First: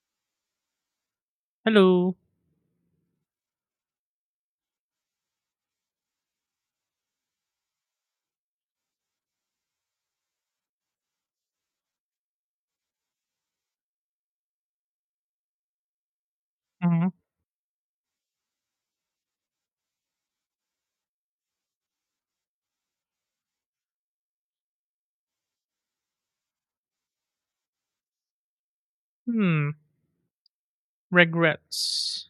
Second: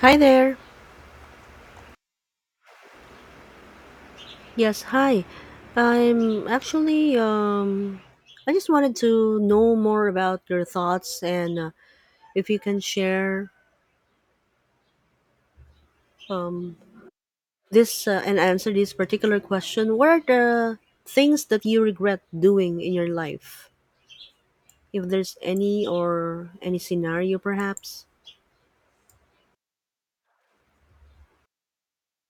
Hi there. Hello. Yes, hi. I'm actually I just wanted to know more about your thoughts and if you can share um Mhm. this and answer this particular question. What are the things that you regret doing in your life? If there's any or any scenario perhaps? Hmm. Regrets.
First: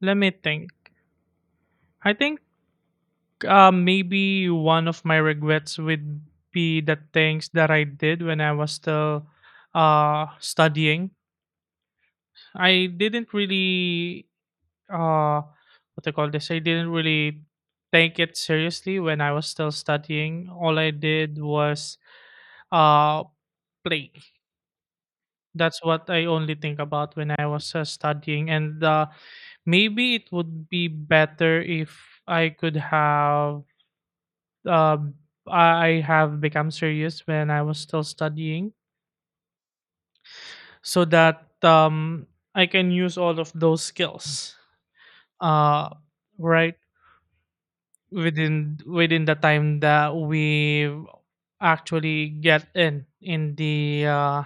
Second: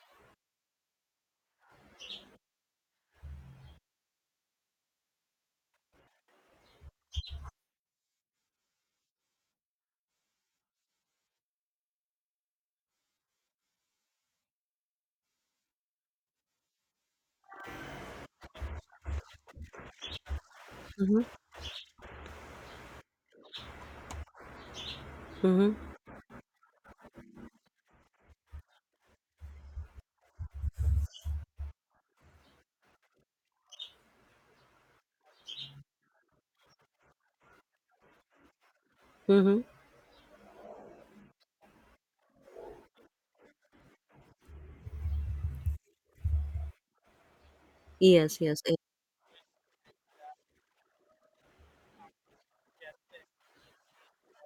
Let me think. I think maybe one of my regrets would be the things that I did when I was still studying. I didn't really uh, what they call this. I didn't really take it seriously when I was still studying. All I Mhm. did was uh, play. Mhm. That's what I only think about when I was studying, and maybe it would be better if I could have um, I have become serious when I was still studying, Mhm. so that I can use all of those skills, uh, right Yes, yes, yes. within the time that we actually get in the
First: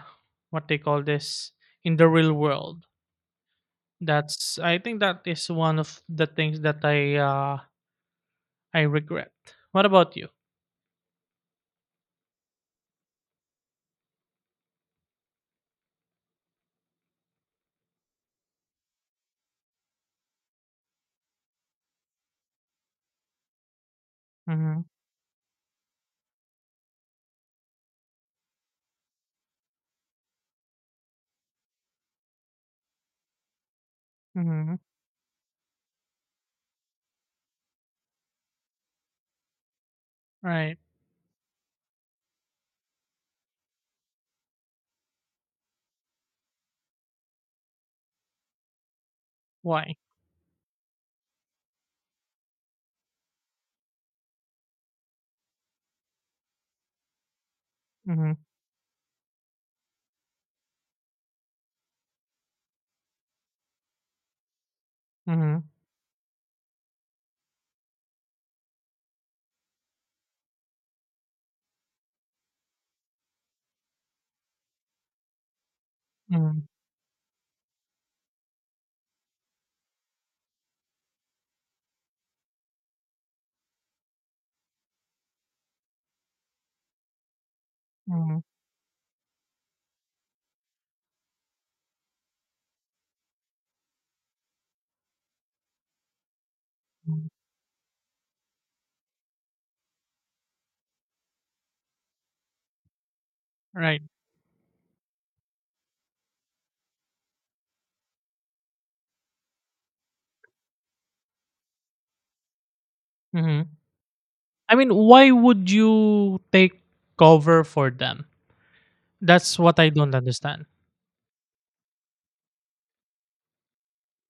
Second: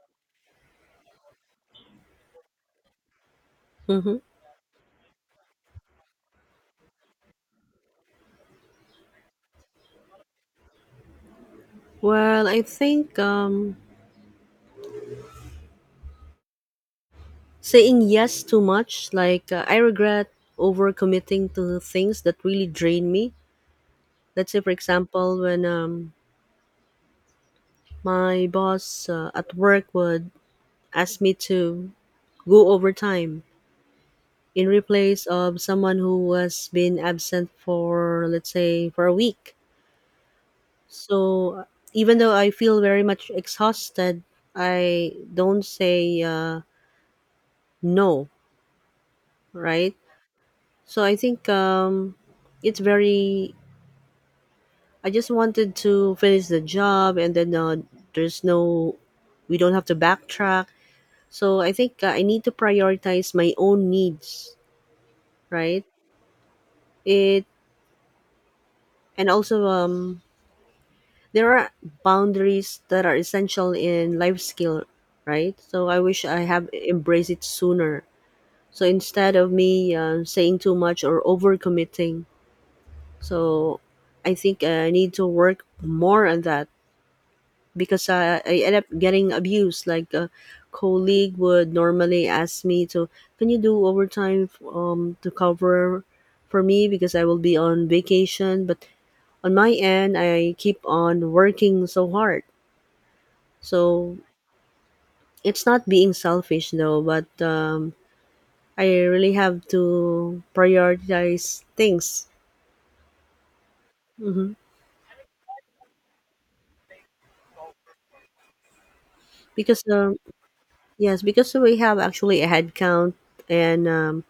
what they call this in the real world. Mm-hmm. That's I think that is one of the things that I regret. What about you? Well, I think saying yes too much, like I regret overcommitting to things that really drain me. Let's say, for Mhm. example, when my boss at work would ask me to go overtime in Mhm. replace of someone who has been absent for, let's say, for a week. Right. So even though I feel very much exhausted, I don't say no, right? Why? So I think it's very I just wanted to finish the job, and then Mhm. there's no, we don't have to backtrack. So I think I need to prioritize my own needs, Mhm. right? It and also there are boundaries that are essential in life skill, right? So I wish I Mhm. have embraced it sooner. So instead of me saying too much or overcommitting, so I think I need to work more on that because I, Mhm. I end up getting abused. Like a colleague would normally ask me to, can you do overtime to cover for me because I Mhm. will be on vacation. But on my end, I keep on working so hard. Right. So it's not being selfish though, but I really have to prioritize things. Mhm. Hmm I mean, why would you take cover for them? That's what Because I don't understand. yes, because we have actually a headcount and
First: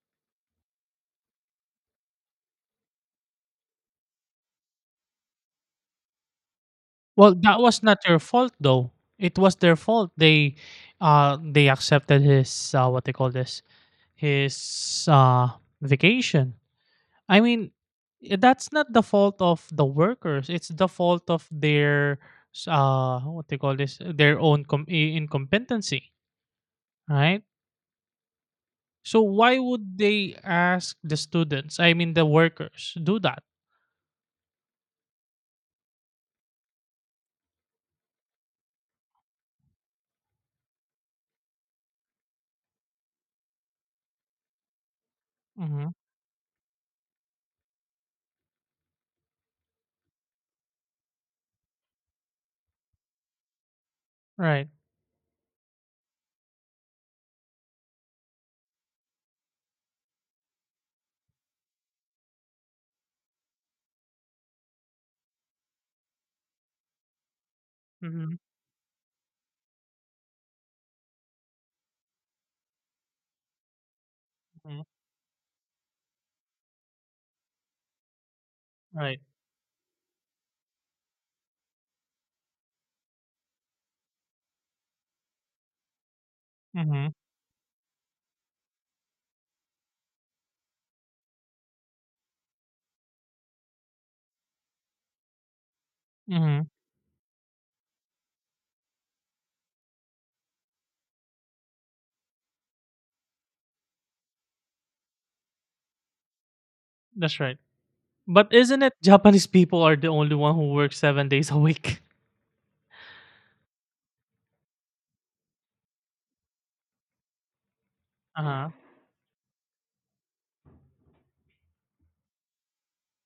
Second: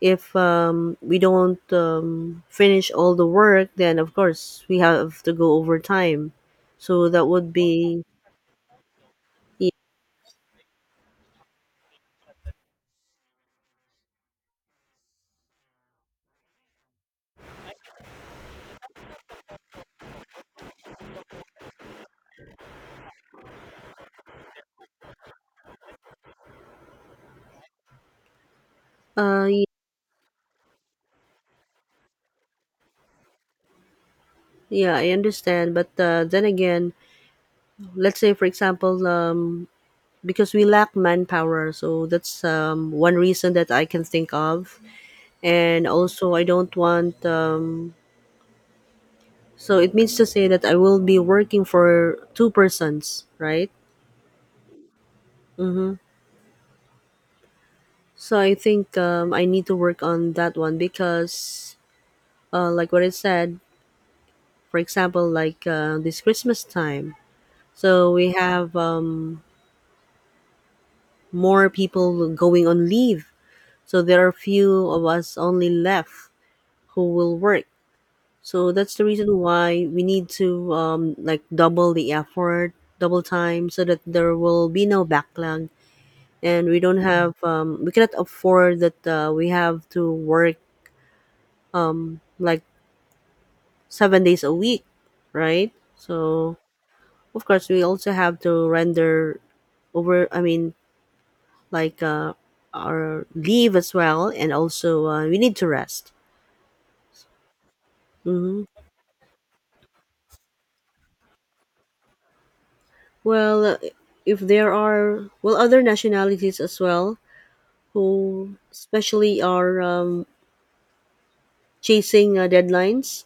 if we don't finish all the work, then of course we have to go overtime. So that Well, would that was not be, your fault though. It was yeah, their fault. They accepted his what they call this his vacation. I mean, that's not the fault of the workers. It's the fault of their what they call this their own incompetency, right? So uh, why y- would they ask the students? I mean, the workers do that, yeah, I understand. But then again, let's say for example, because we lack manpower, so that's one reason that I can think of. And hmm, also, I don't want. So it means to say that I will be working for two persons, right? right? Mm-hmm. So I think I need to work on that one because, like what I said, for example, like this Christmas time, so we Hmm. have more people going on leave. So there are Hmm. few of us only left who will work. So that's the Right. reason why we need to like double the effort, double time, so that there will be no backlog, and we don't Hmm. have we cannot afford that we have to work like 7 days a week, right? So Hmm. of course we also have to render over. I mean, like our leave as well, and also we need to rest. That's right. But Hmm isn't it Japanese people are the only one who work 7 days a week? Well, if there are well other nationalities as well Uh who huh. especially are chasing deadlines,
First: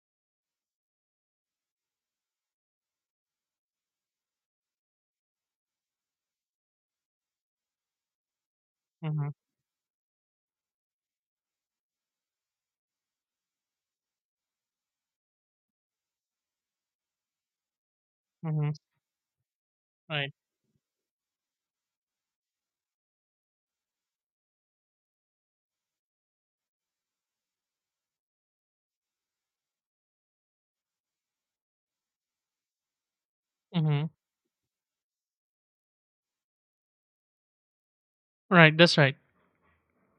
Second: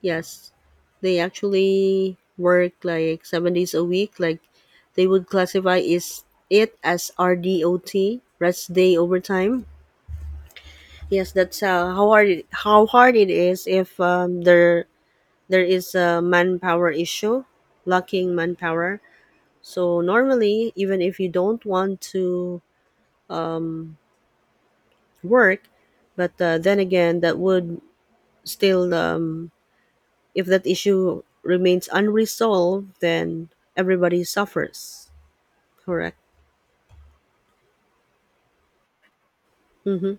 yes, they actually work like 7 days a week. Like they would classify is it as RDOT, rest day Hmm. overtime. Yes, that's how hard it is if there is a manpower issue, lacking Hmm. manpower. So Right. normally, even if you don't want to um, work, but then again, that would still if that issue remains unresolved, then Hmm. everybody suffers. Correct. Right. That's right. Mm-hmm.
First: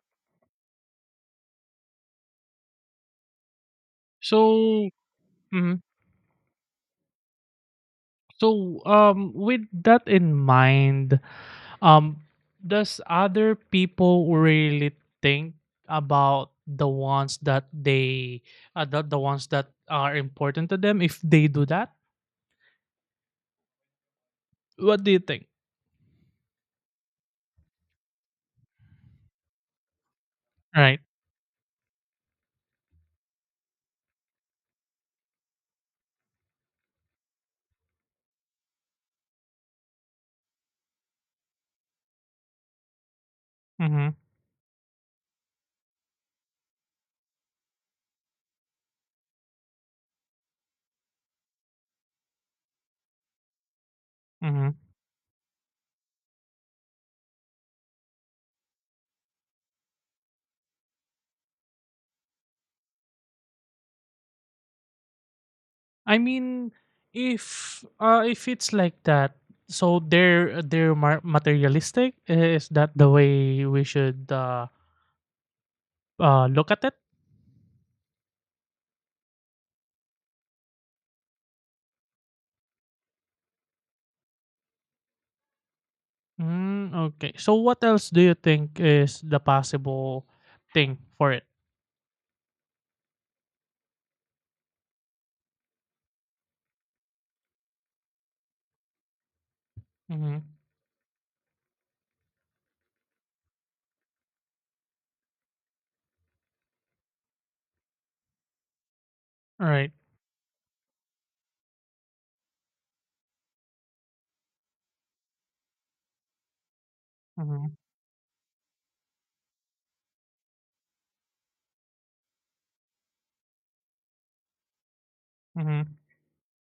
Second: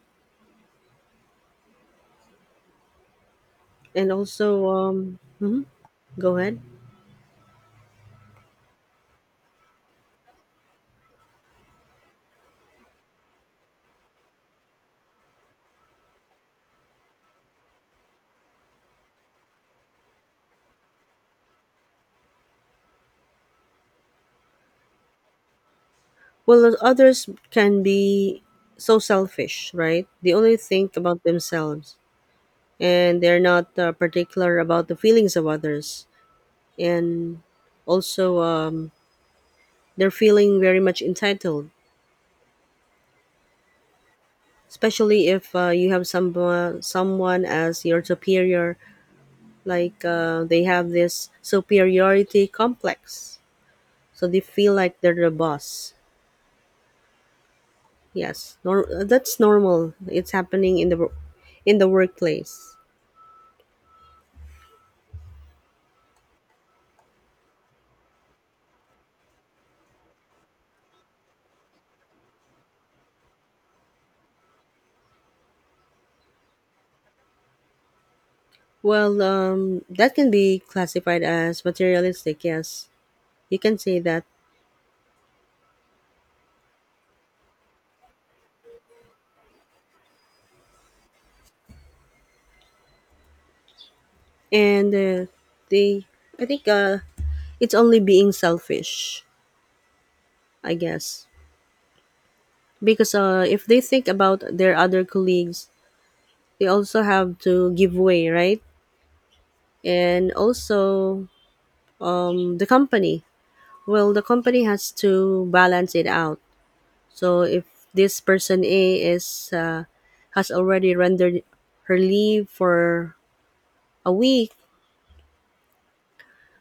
And also, So. Mhm. Mm-hmm. Go ahead. So, with that in mind, um, does other people really think about the ones that the ones that are important to them if they do that? What do you think? Well, others can be so selfish, right? They only think Right. about themselves and they're not particular about the feelings of others. And also, they're feeling very much entitled, Mm-hmm. especially if you have someone as your superior, like they have this superiority complex. So they Mm-hmm. feel like they're the boss. Yes, that's normal. It's happening in the, in the workplace. I mean, if it's like that, so they're materialistic. Is that the way we should look at it? Well, that can be classified as materialistic. Yes, you can say that. Mm, okay. So what else do you think is the possible thing for it? And they, I think, it's only being selfish. Mm-hmm. I guess because if they think about their other colleagues, they also have to give way, right? Right. And also, the company. Well, the company has to balance it out. So if Mm-hmm. this person A is has already rendered her leave for a week, Mm-hmm.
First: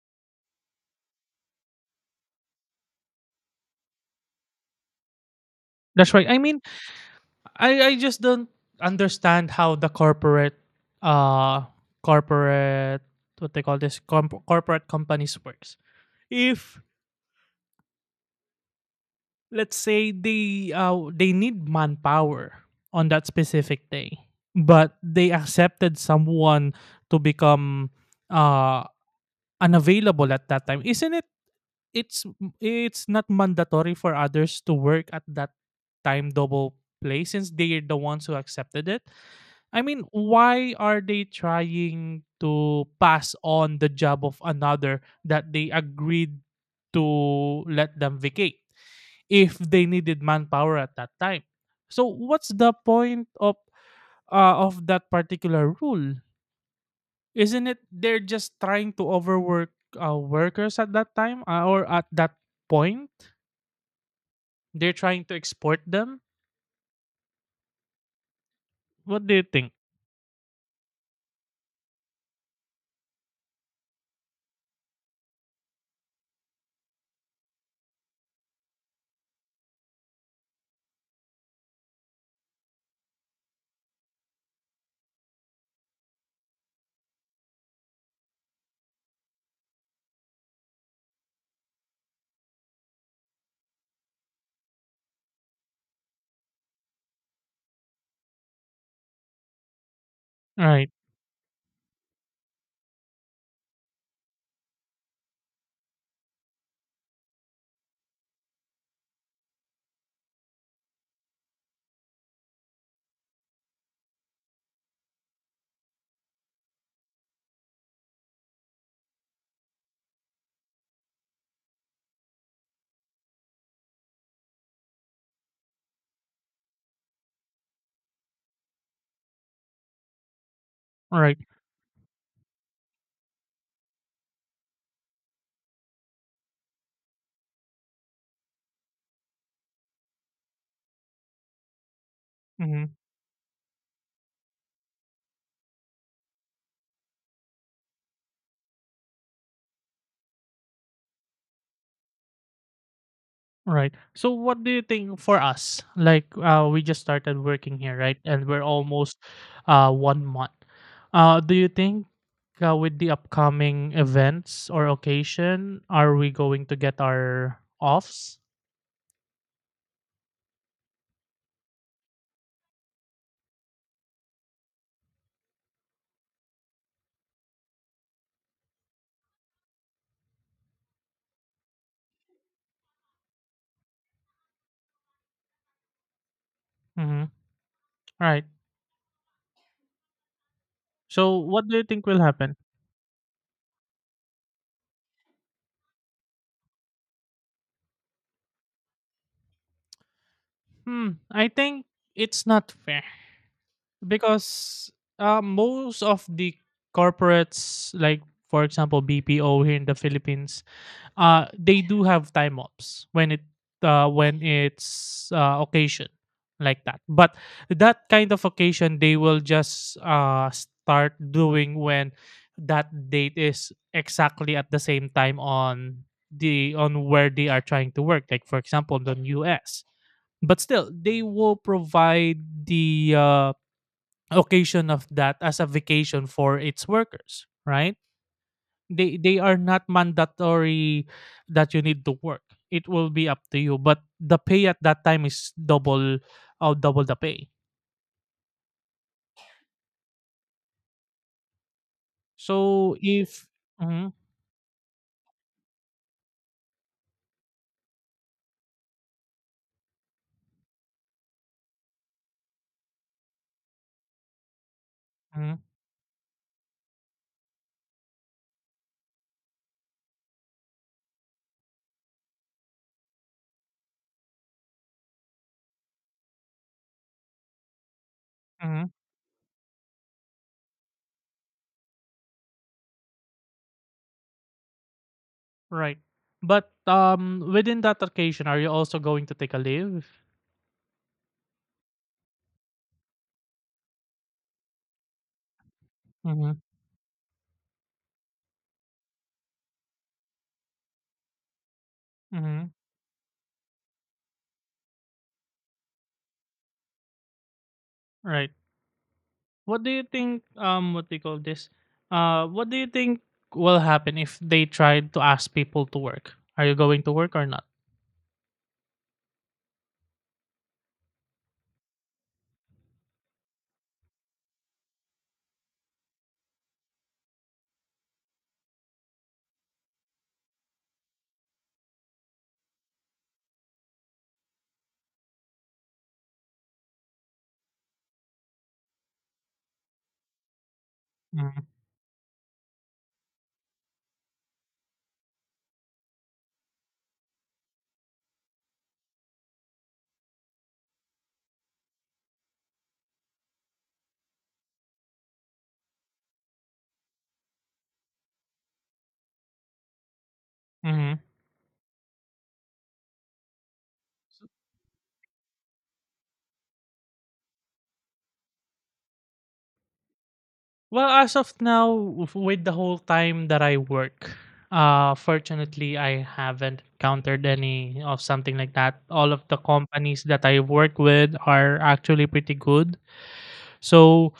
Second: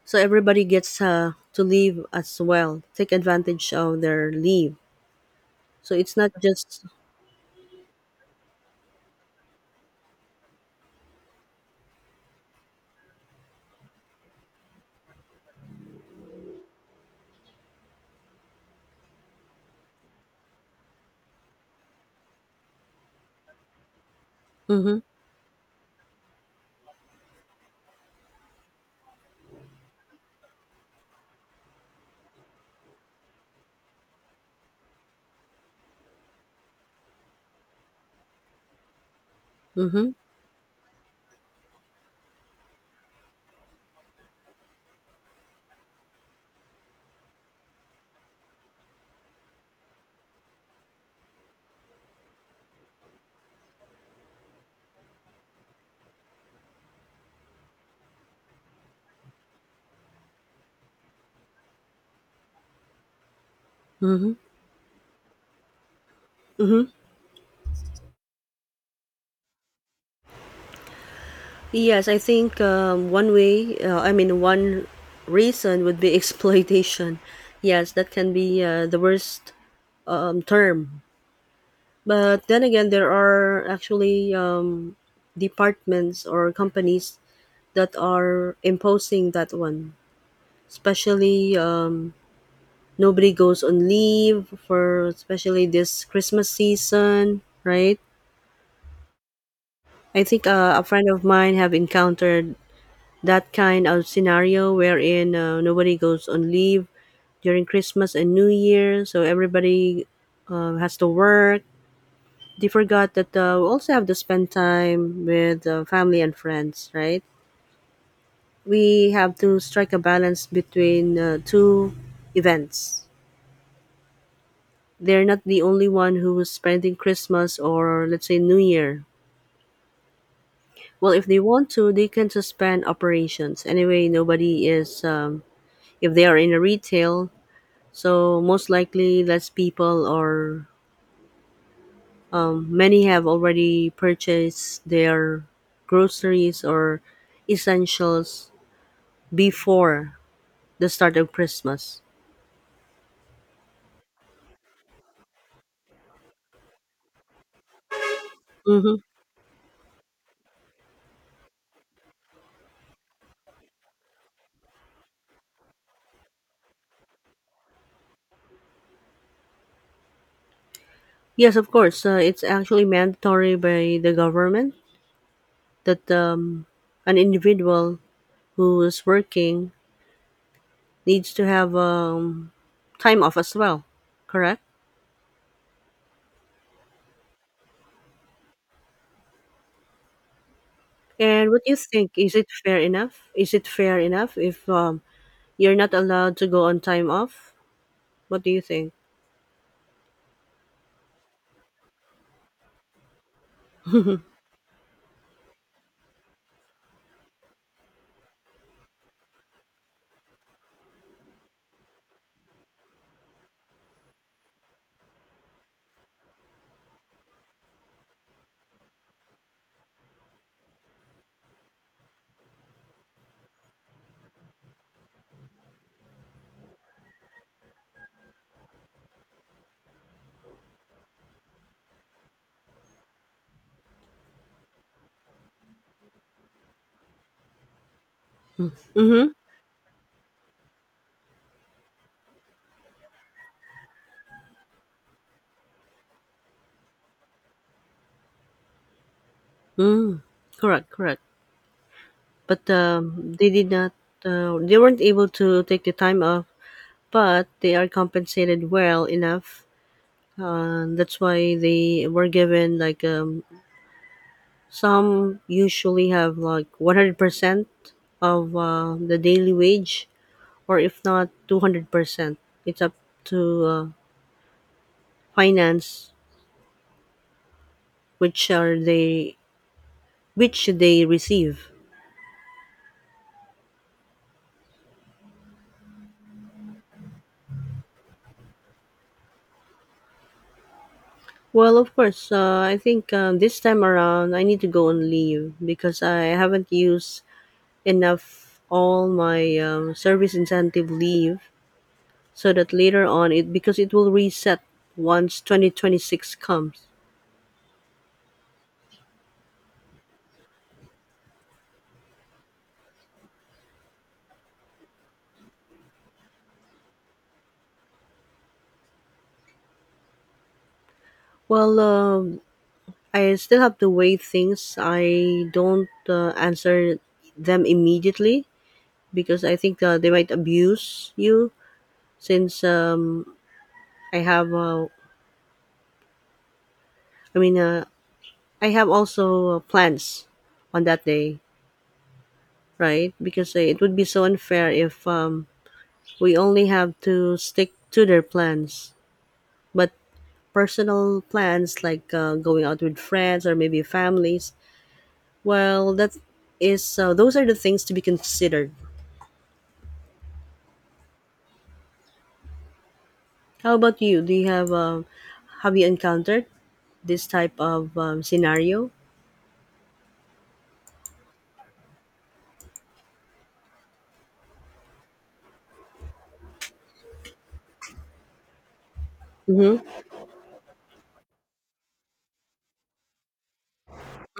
so everybody gets to leave as well, take advantage of their leave, so That's it's right. not I mean, just I just don't understand how the corporate uh corporate what they call this corporate companies works. If let's say they need manpower on that specific day, but mm-hmm, they accepted someone to become uh unavailable at that time, isn't it? it's it's not mandatory for others to work at that time double play since they're the ones who accepted it. I mean, mm-hmm, why are they trying to pass on the job of another that they agreed to let them vacate if they needed manpower at that time? So what's the point of that particular rule? Isn't it they're just trying to overwork workers at that time or at that point? mm-hmm. They're trying to export them? What do you think? Yes, I think one way I mean one reason would be exploitation. Yes, that can be the worst term, but then again there are actually departments or companies that are imposing that one, especially nobody goes on leave for, especially this Christmas season, right? I think a Right, friend of mine have encountered that kind of scenario wherein nobody goes on leave during Christmas and New Year, so everybody has to work. They forgot that we also have to spend time with family and friends, right? We have to strike a balance between two events. They're not the only one who's spending Christmas or let's say New Year. Well, if they right, want to, they can suspend operations. Anyway, nobody is if they are in a retail, so most likely less people or mm-hmm. many have already purchased their groceries or essentials before the start of Christmas. Right. So, what do you think for us? Like, we just started working here, right? And we're Mm-hmm. almost 1 month. Do you think with the upcoming events or occasion, are we going to get our offs? Yes, of course. It's actually mandatory by the government that an individual who is working needs to have time off as well, correct? Mm-hmm. Right. So, And what what do you do you think think? will Is it happen? fair enough? Is it fair enough if you're not allowed to go on time off? What do you think? Hmm, I think it's not fair because most of the corporates, like for example BPO here in the Philippines, they do have time offs when it when it's occasion like that. But that kind of occasion, they will just start doing when that date is exactly at the same time on the on where they are trying to work. Like for example, the US, but still, they will provide the occasion of that as a vacation for its workers, right? They Mm-hmm. they are not mandatory that you need to work. It will be up to you, but the pay at that time is double or double the pay. Mm. Correct, correct. But So if they did not. Mhm. They weren't able to take the time off, but they are compensated well enough. That's why they were given like some Mhm. usually have like 100% of the daily wage, or if not 200%. It's up to uh, finance which are Mhm. they which they receive. Right, but within that occasion, are you also going to take a leave? Well, of course, I think this time around I need to go on leave because I Mm-hmm. haven't used enough all my service incentive leave so Mm-hmm. that later on it, because it will reset once 2026 comes. Right. What do you think what do you call this? What do you think will happen if they try to ask people to work? Are you going to work or not? Well, I still have to weigh things. I don't answer them immediately because I think they might abuse you since I have uh, I mean I have also plans on that day, Mm-hmm. right? Because it would be so unfair if we only have to stick to their plans. But personal plans like going out with friends or maybe families, well that is those are the things to be considered. Mm-hmm. How about you? Do you have you encountered this type of scenario? Well, as of now, with the whole time that I work, fortunately, I haven't encountered any of something like that. All of the Mm-hmm. companies that I work with are actually pretty good. So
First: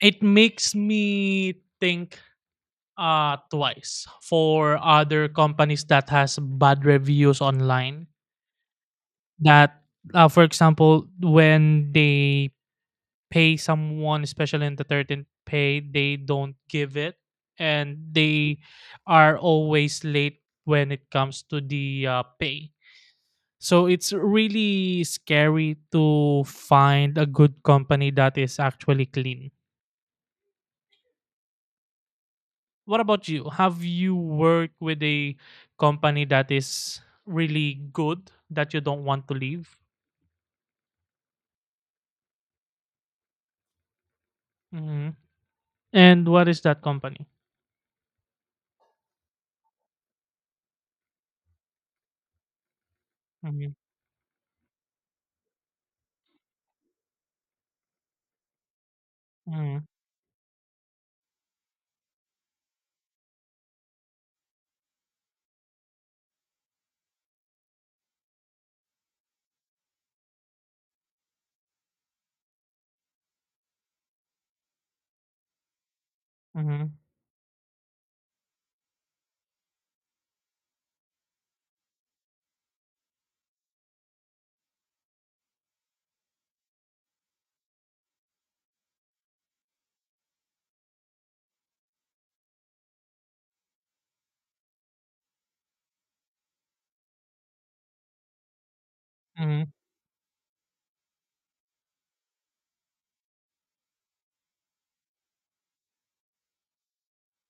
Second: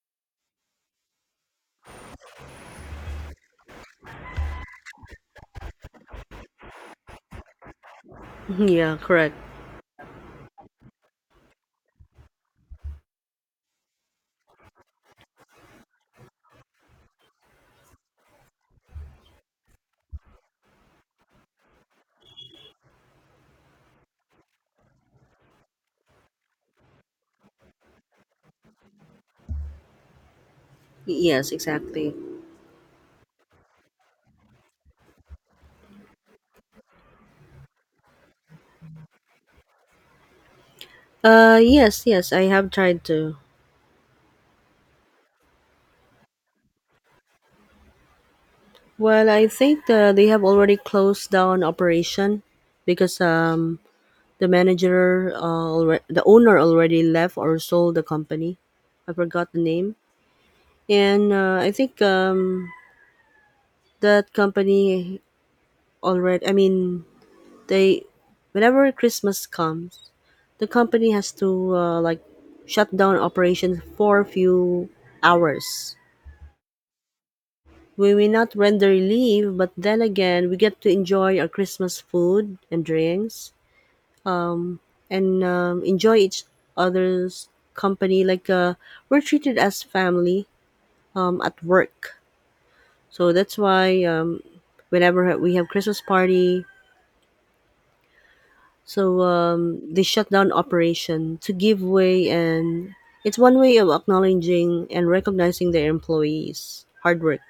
it makes me think twice for other companies that has bad reviews online. Yeah, correct. That, for example, when they pay someone, especially in the 13th pay, they don't give it. And they are always late when it comes to the pay. So it's really scary to find a good company that is actually clean. Yes, exactly. What about you? Have you worked with a company that is really good that you don't want to leave? Yes, yes, I have tried to. Hmm. And what is that company? Well, I think they have already closed down operation because Mm-hmm. The manager, uh, the owner already left or sold the company. I forgot the Mm-hmm. name. And I think that company I mean, they whenever Christmas comes, the company has to like shut down operations for a few hours. Mm-hmm. We may not render leave, but then again, we get to enjoy our Christmas food and drinks and enjoy each other's company. Like we're treated as family at work, so that's why whenever we have Christmas party, so Mm-hmm. They shut down operation to give way, and it's one way of acknowledging and recognizing their employees' hard work.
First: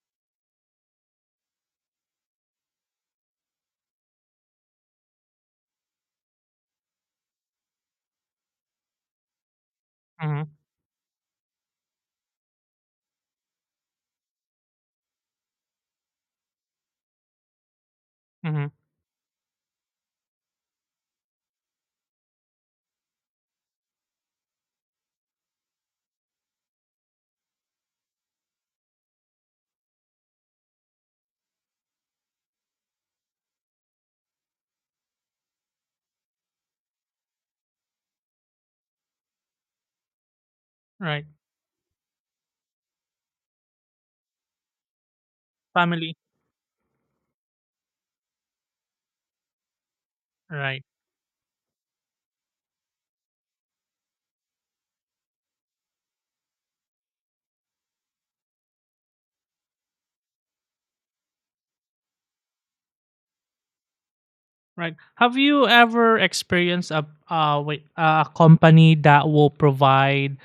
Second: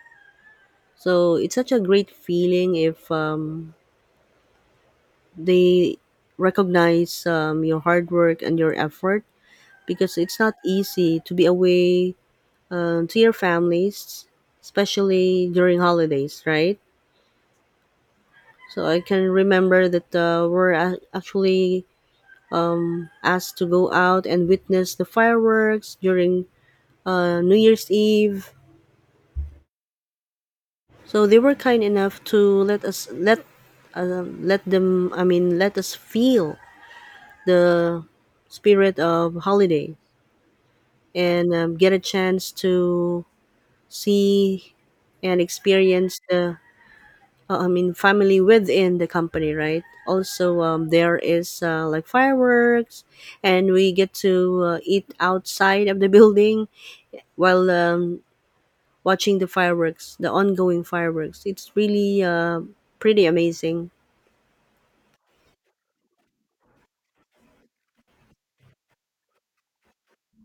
So it's such a great feeling if they recognize your hard work and your effort, because it's Mm-hmm. not easy to be away to your families, especially during holidays, right? Mm-hmm. So I can remember that actually asked to go out and witness the fireworks during New Year's Eve. So they were kind enough to let us let let them. I mean, let us feel the spirit of holiday Right. and get a chance to see and Family. experience the. I mean, family within the company, right? Also, Right. There is like fireworks, and we get to eat outside of the building while watching the fireworks, the ongoing fireworks. It's really pretty amazing. Right. Have you ever experienced a wait a company that will provide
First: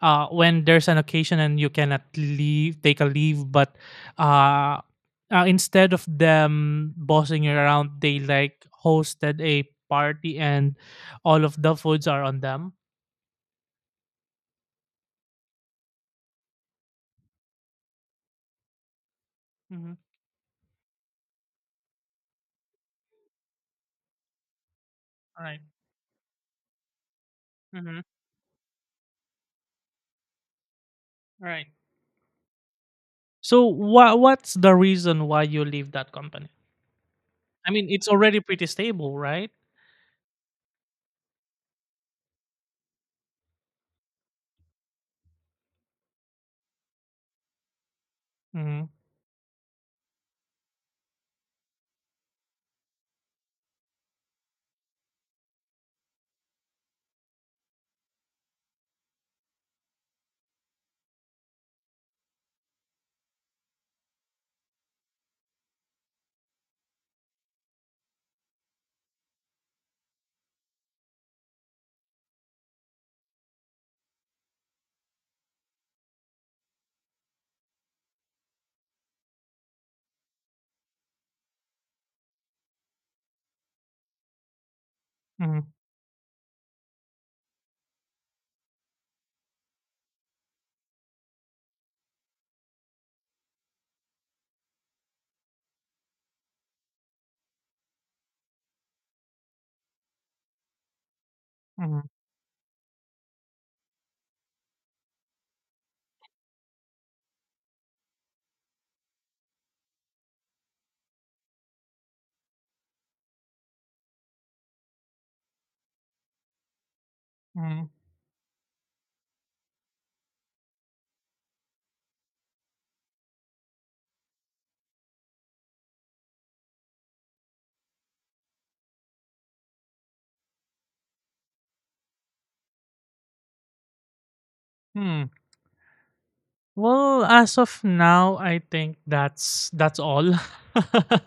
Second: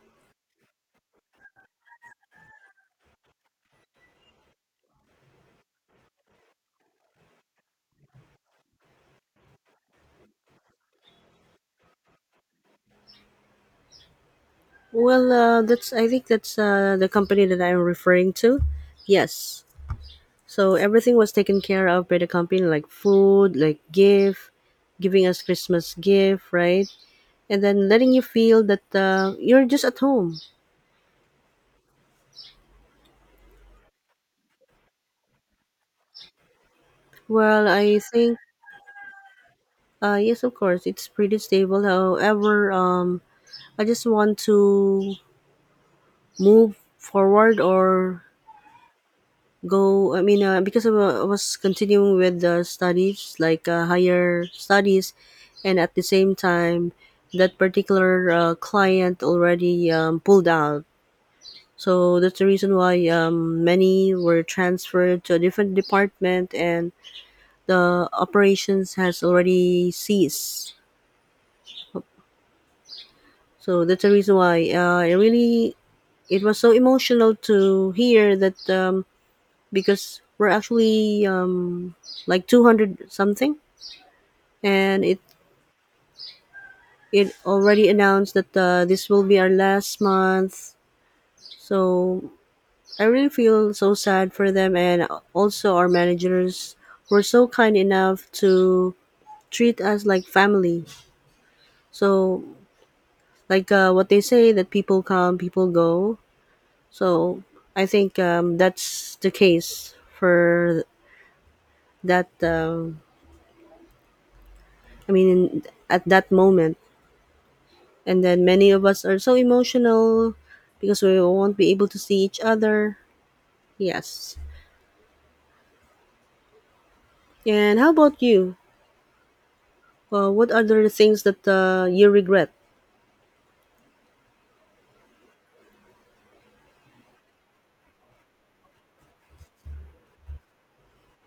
when there's an occasion and you cannot leave take a leave but uh, instead of them bossing you around they like hosted a party and all of the foods are on them. Well, that's I think that's the company that I'm referring to. Yes. Mhm. So everything was taken care of by the company, like food, like gift, giving us Right. Christmas gift, right? And then Mhm. letting you feel that you're just at home. Right. So what's the reason why you leave that company? Well, I mean, I it's think already pretty stable, right? Yes, of course, it's pretty stable. However, I just want to move forward or Mhm. go I mean because I was continuing with the studies like higher studies, and at the same time that particular client already pulled out, so that's the reason why many were transferred to a different department and the operations has already ceased, so that's the reason why it was so emotional to hear that because we're actually like 200 something, and it Mhm. it already announced that this will be our last month. So I really feel so sad for them, and also our managers were so kind enough to treat us like family. Mhm. So like what they say, that people come, people go. So I think that's the case for that, I mean, at that moment. Mhm. And then many of us are so emotional because we won't be able to see each other. Yes. And how about you? What are the things that you regret? Hmm. Well, as of now, I think that's all.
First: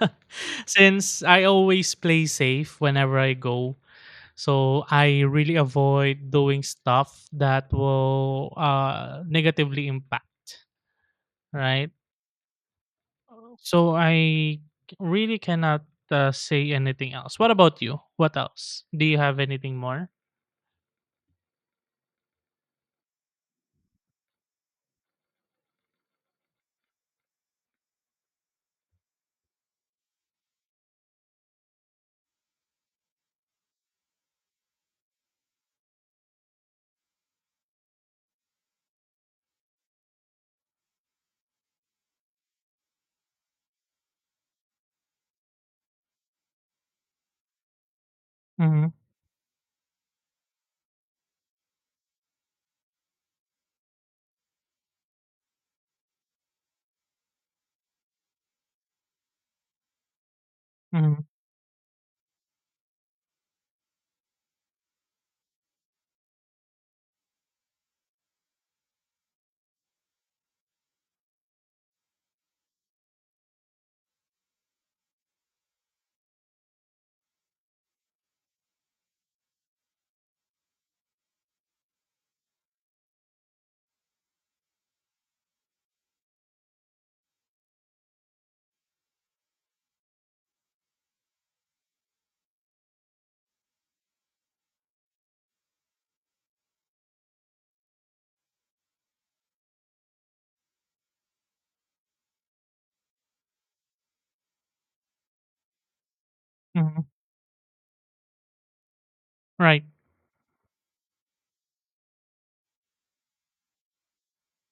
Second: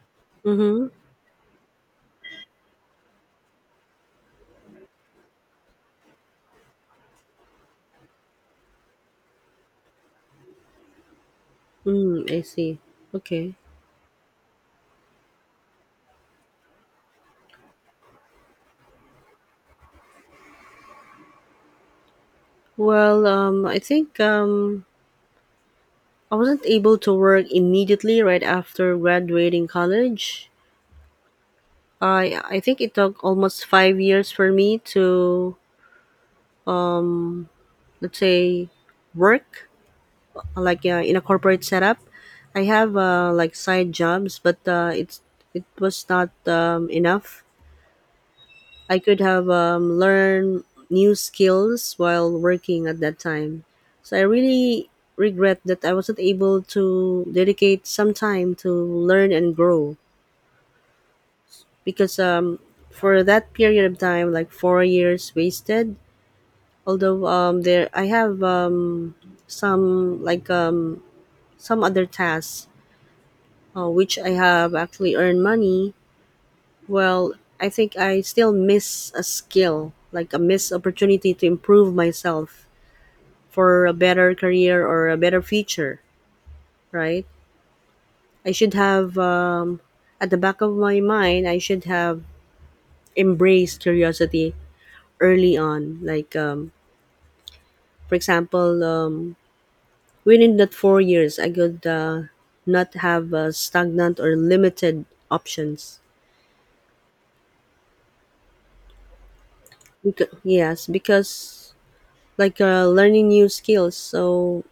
Mm-hmm. Since I always play safe whenever I go, so I really avoid doing stuff that will negatively impact. Right. Mm, I see. Okay. So I really cannot say anything else. What about you? What else? Do you have anything more? Well, I think I wasn't able to work immediately right after graduating college. I think it took almost 5 years for me to, let's say, work like in a corporate setup. I have like side jobs, but it was not enough. Mm-hmm. I could have learned new skills while working at that time. So I really regret that I wasn't able to dedicate some time to learn and grow, Mm-hmm. because for that period of time, like 4 years wasted. Although there I have some like some other tasks which I have actually earned money. Well, I think I still miss a skill, like a missed opportunity to improve myself for a better career or a better future, right? I should have, at the back of my mind, I should have embraced curiosity early on. Like, for example, within that 4 years, I could not have stagnant or limited options. Mm-hmm. Right. Because, yes, because like learning new skills. So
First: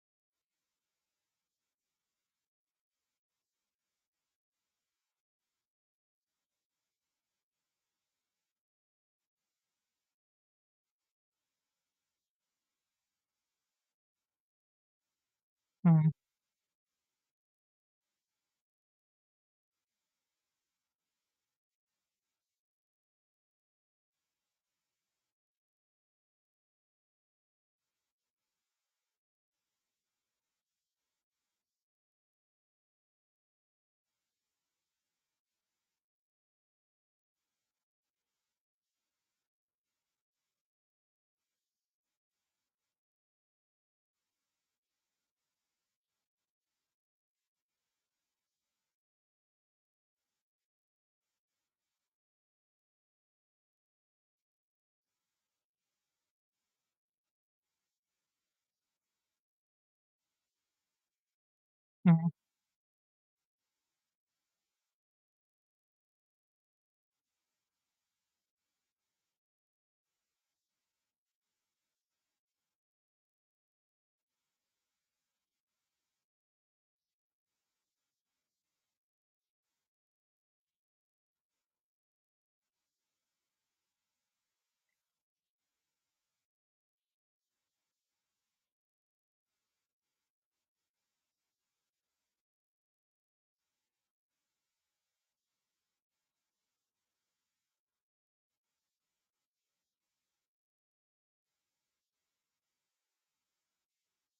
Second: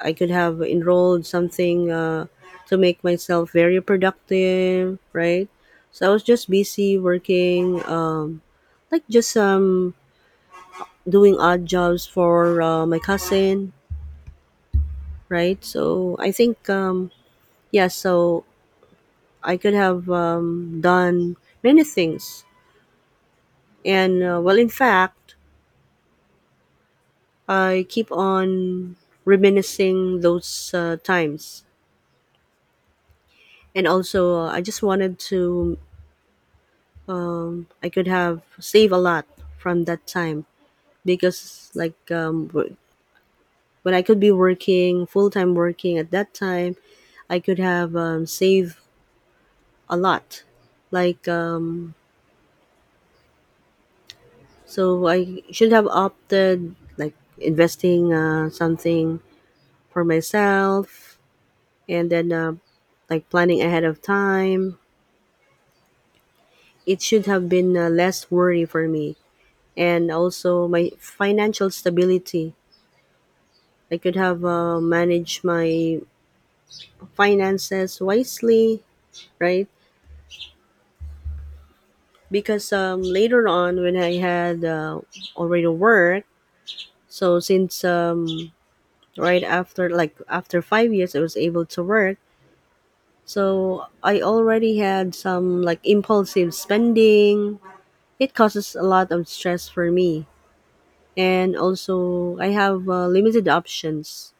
I could have enrolled something to make myself very productive, right? So I was just busy working, like just doing odd jobs for my cousin, right? Mm-hmm. So I think, yeah, so I could have done many things. And well, in fact, I keep on reminiscing those times, and also I just wanted to I could have saved a lot from that time because like when I could be working full-time working at that time I could have saved a lot, like so I should have opted like investing something for myself, and Mm-hmm. then like planning ahead of time, it should have been less worry for me, and also my financial stability. I could have managed my finances wisely, right? Because later on, when I had already work, so since right after, like, after 5 years, I was able to work. So I already had some like impulsive spending. It causes a lot of stress for me, and also I have limited options.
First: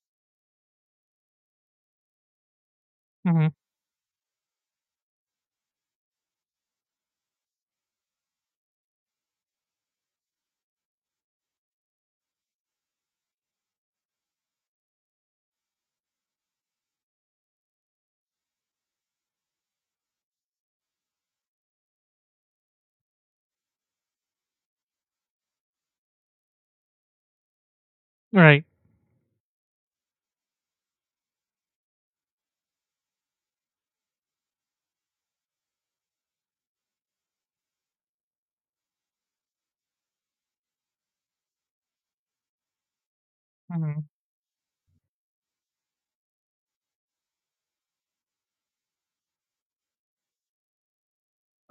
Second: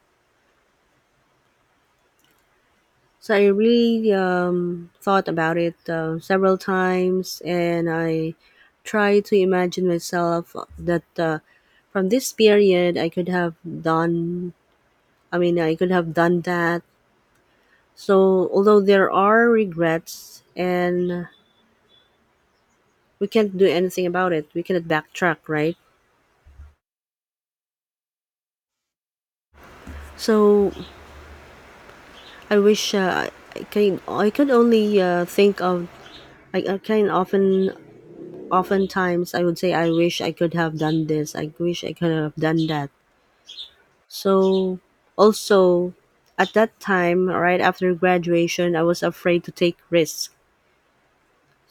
So I Mm-hmm. really thought about it several times, and I tried to imagine myself that from this period I could have done. I mean, I could have done that. So although there are regrets, and we can't do anything about it, we cannot backtrack, right? Right. So I wish I can. I could only think of. I can often, oftentimes I would say, I wish I could have done this. I wish I could have done that. Mm-hmm, So, also, at that time, right after graduation, I was afraid to take risks.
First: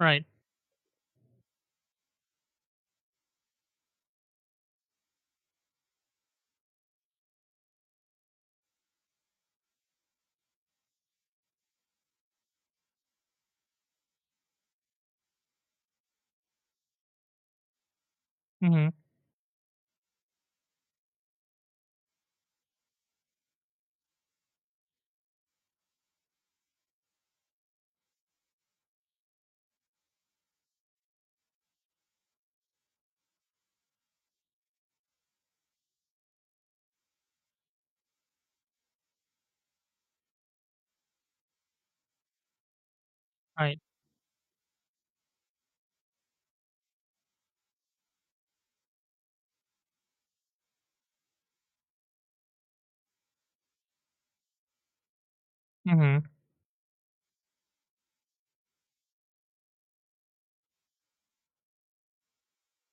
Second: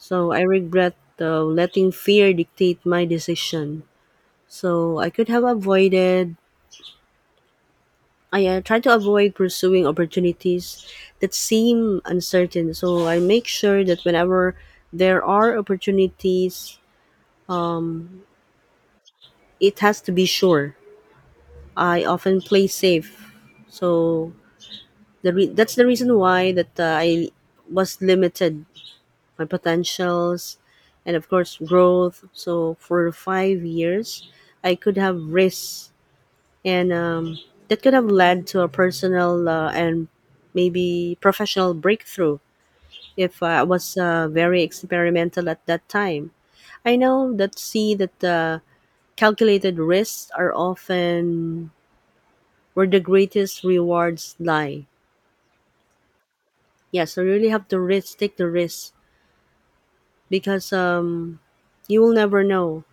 right. I regret letting fear dictate my decision. So I could have avoided, I try to avoid pursuing opportunities that seem uncertain. So I make sure that whenever there are opportunities, Mm-hmm, it has to be sure. I often play safe. So that's the reason why that I was limited my potentials and of course growth. So for 5 years, I could have risks, and that could have led to a personal and maybe professional breakthrough if I right. was very experimental at that time. I know that, see that calculated risks are often where the greatest rewards lie. Mhm. Yeah, so you really have to risk, take the risk, because you will never know.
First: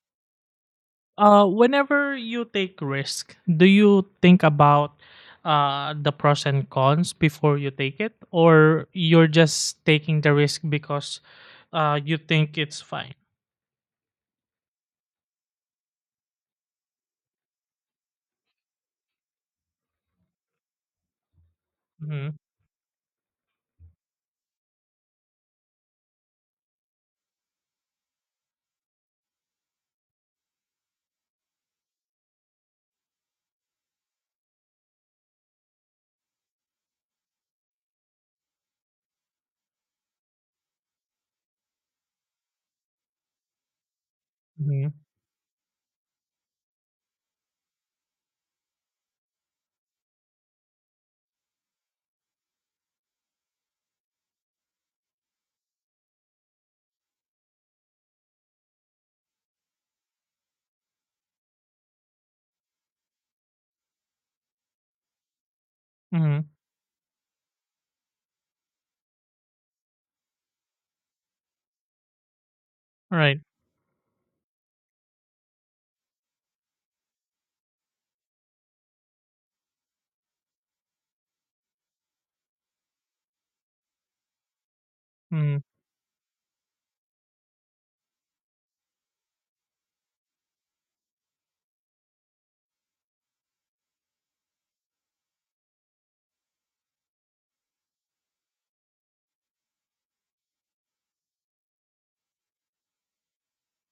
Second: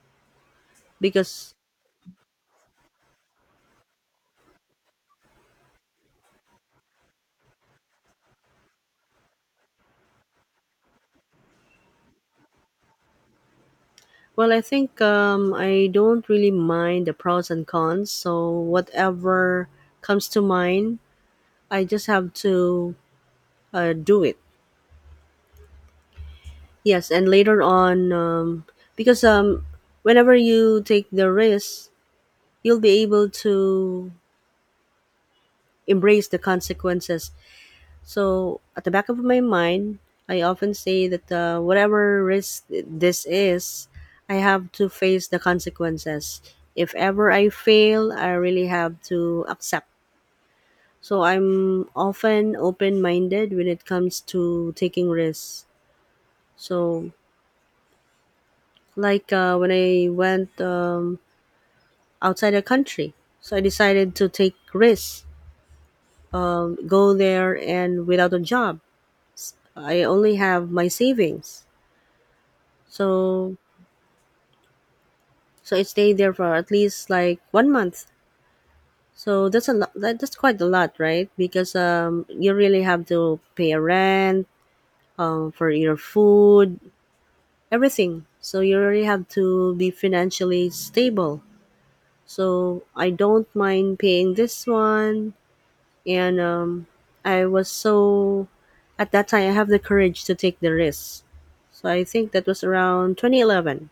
Because, Whenever you take risk, do you think about the pros and cons before you take it, or you're just taking the risk because you think it's fine? well, I think I don't really mind the pros and cons. So whatever comes to mind, I just Mm-hmm. have to do it. Yes, and later on, because whenever you take the risk, you'll be able to embrace the consequences. So, at the back of my mind, I often say that whatever risk this is, I have Mm-hmm. to face the consequences. If ever I fail, I really have to accept. So I'm often open minded when it comes to taking risks. So, like when I went outside the country, so I decided to take risks, Mm-hmm. Go there and without a job. I only have my savings. Right. So so it stayed there for at least like one month. So that's a lot, that's quite a lot, right? Because um, you really have to pay a rent, Mm-hmm. for your food, everything. So you really have to be financially stable, so I don't mind paying this one. And um, I was so, at that time, I have the courage to take the risk. So I think that was around 2011,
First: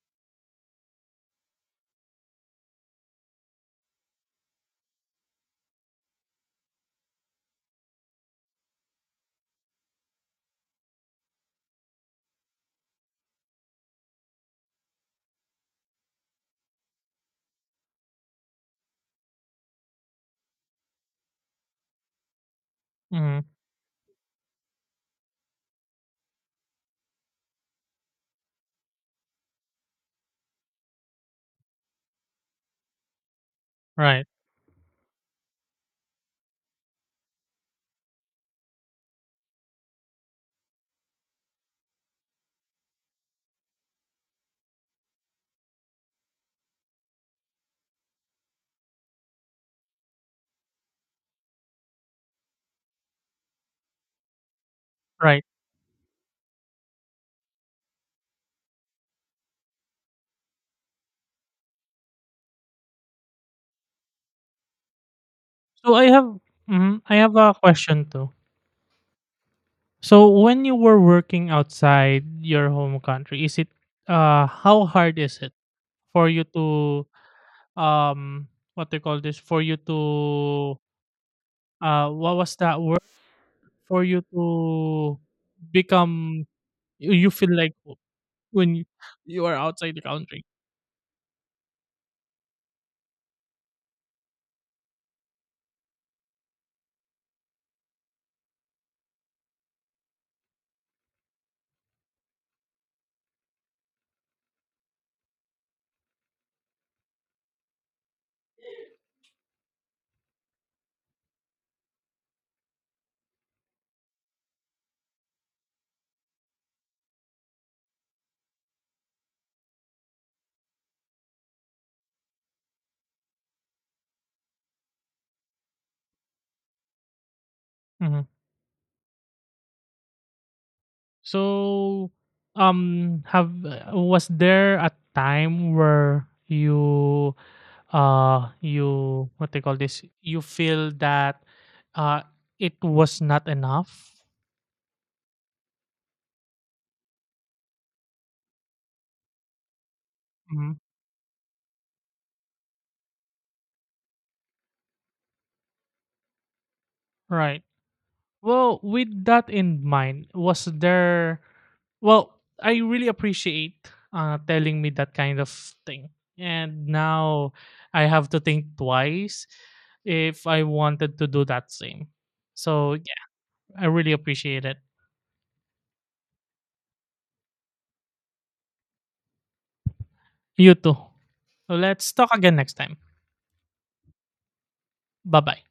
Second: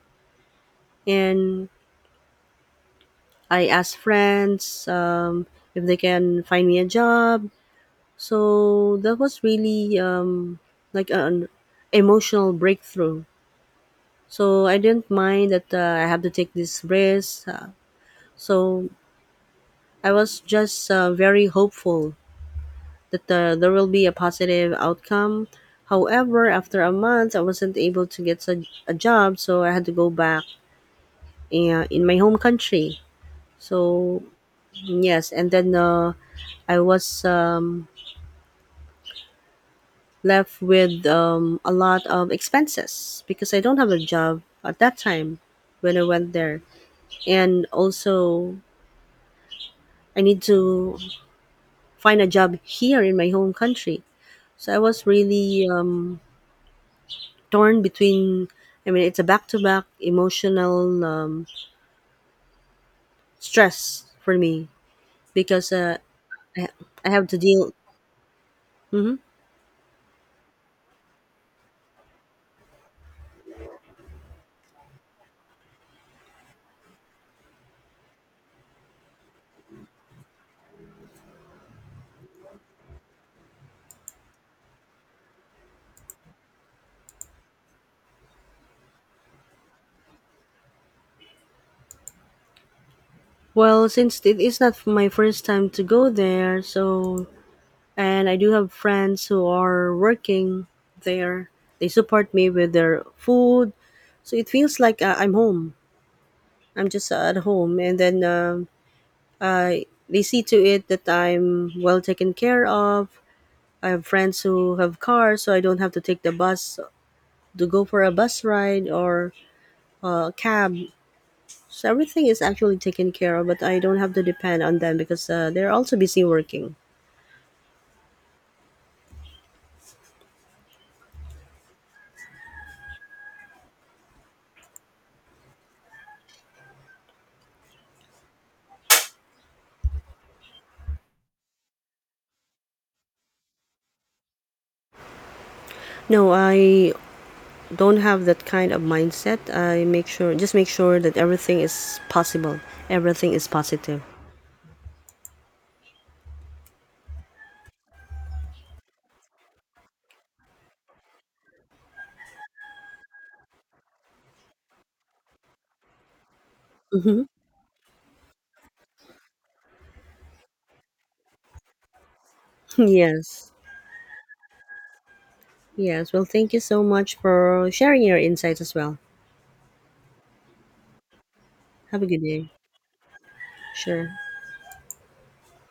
and I asked friends if they can find me a job. So that was really like an emotional breakthrough. So I didn't mind that I have to take this risk. So I was just very hopeful that Mm-hmm. There will be a positive outcome. However, after a month, I wasn't able to get a job, so I had to go back in my home country. So Right. yes, and then I was left with a lot of expenses because I don't have a job at that time when I went there. And also, I need to find a job here in my home country. So I was Right. really torn between, I mean, it's a back to back emotional stress for me, because So I have I, I I have have to a deal. question too. Hmm. So when you were working outside your home country, is it how hard is it for you to um what they call this for you to what was that word for you to become you feel like when you, you are outside the country. Well, since it is not my first time to go there, so and I do have friends who are working there. They support me with their food, so it feels like I'm home. I'm just at home, and then um, I they see to it that I'm well taken care of. I have friends who have cars, so I don't have to take the bus to go for a bus ride or a cab. So everything is actually taken care of, but I don't have to depend on them because they're also busy working. Mhm. So have was there a time where you you what they call this you feel that uh it was not enough. No, I don't have that kind of mindset. I make sure, just make Mhm. sure that everything is possible, everything is positive. Right. Well, with that in mind, was there well, I really appreciate telling me that kind of thing. And Hmm. now I have to think twice if I wanted to do that same. So, yeah, Yes, I really appreciate it. yes. Well, thank you so much for sharing your insights as well. You too. So Have a let's good talk day. again next time. Sure. Bye-bye.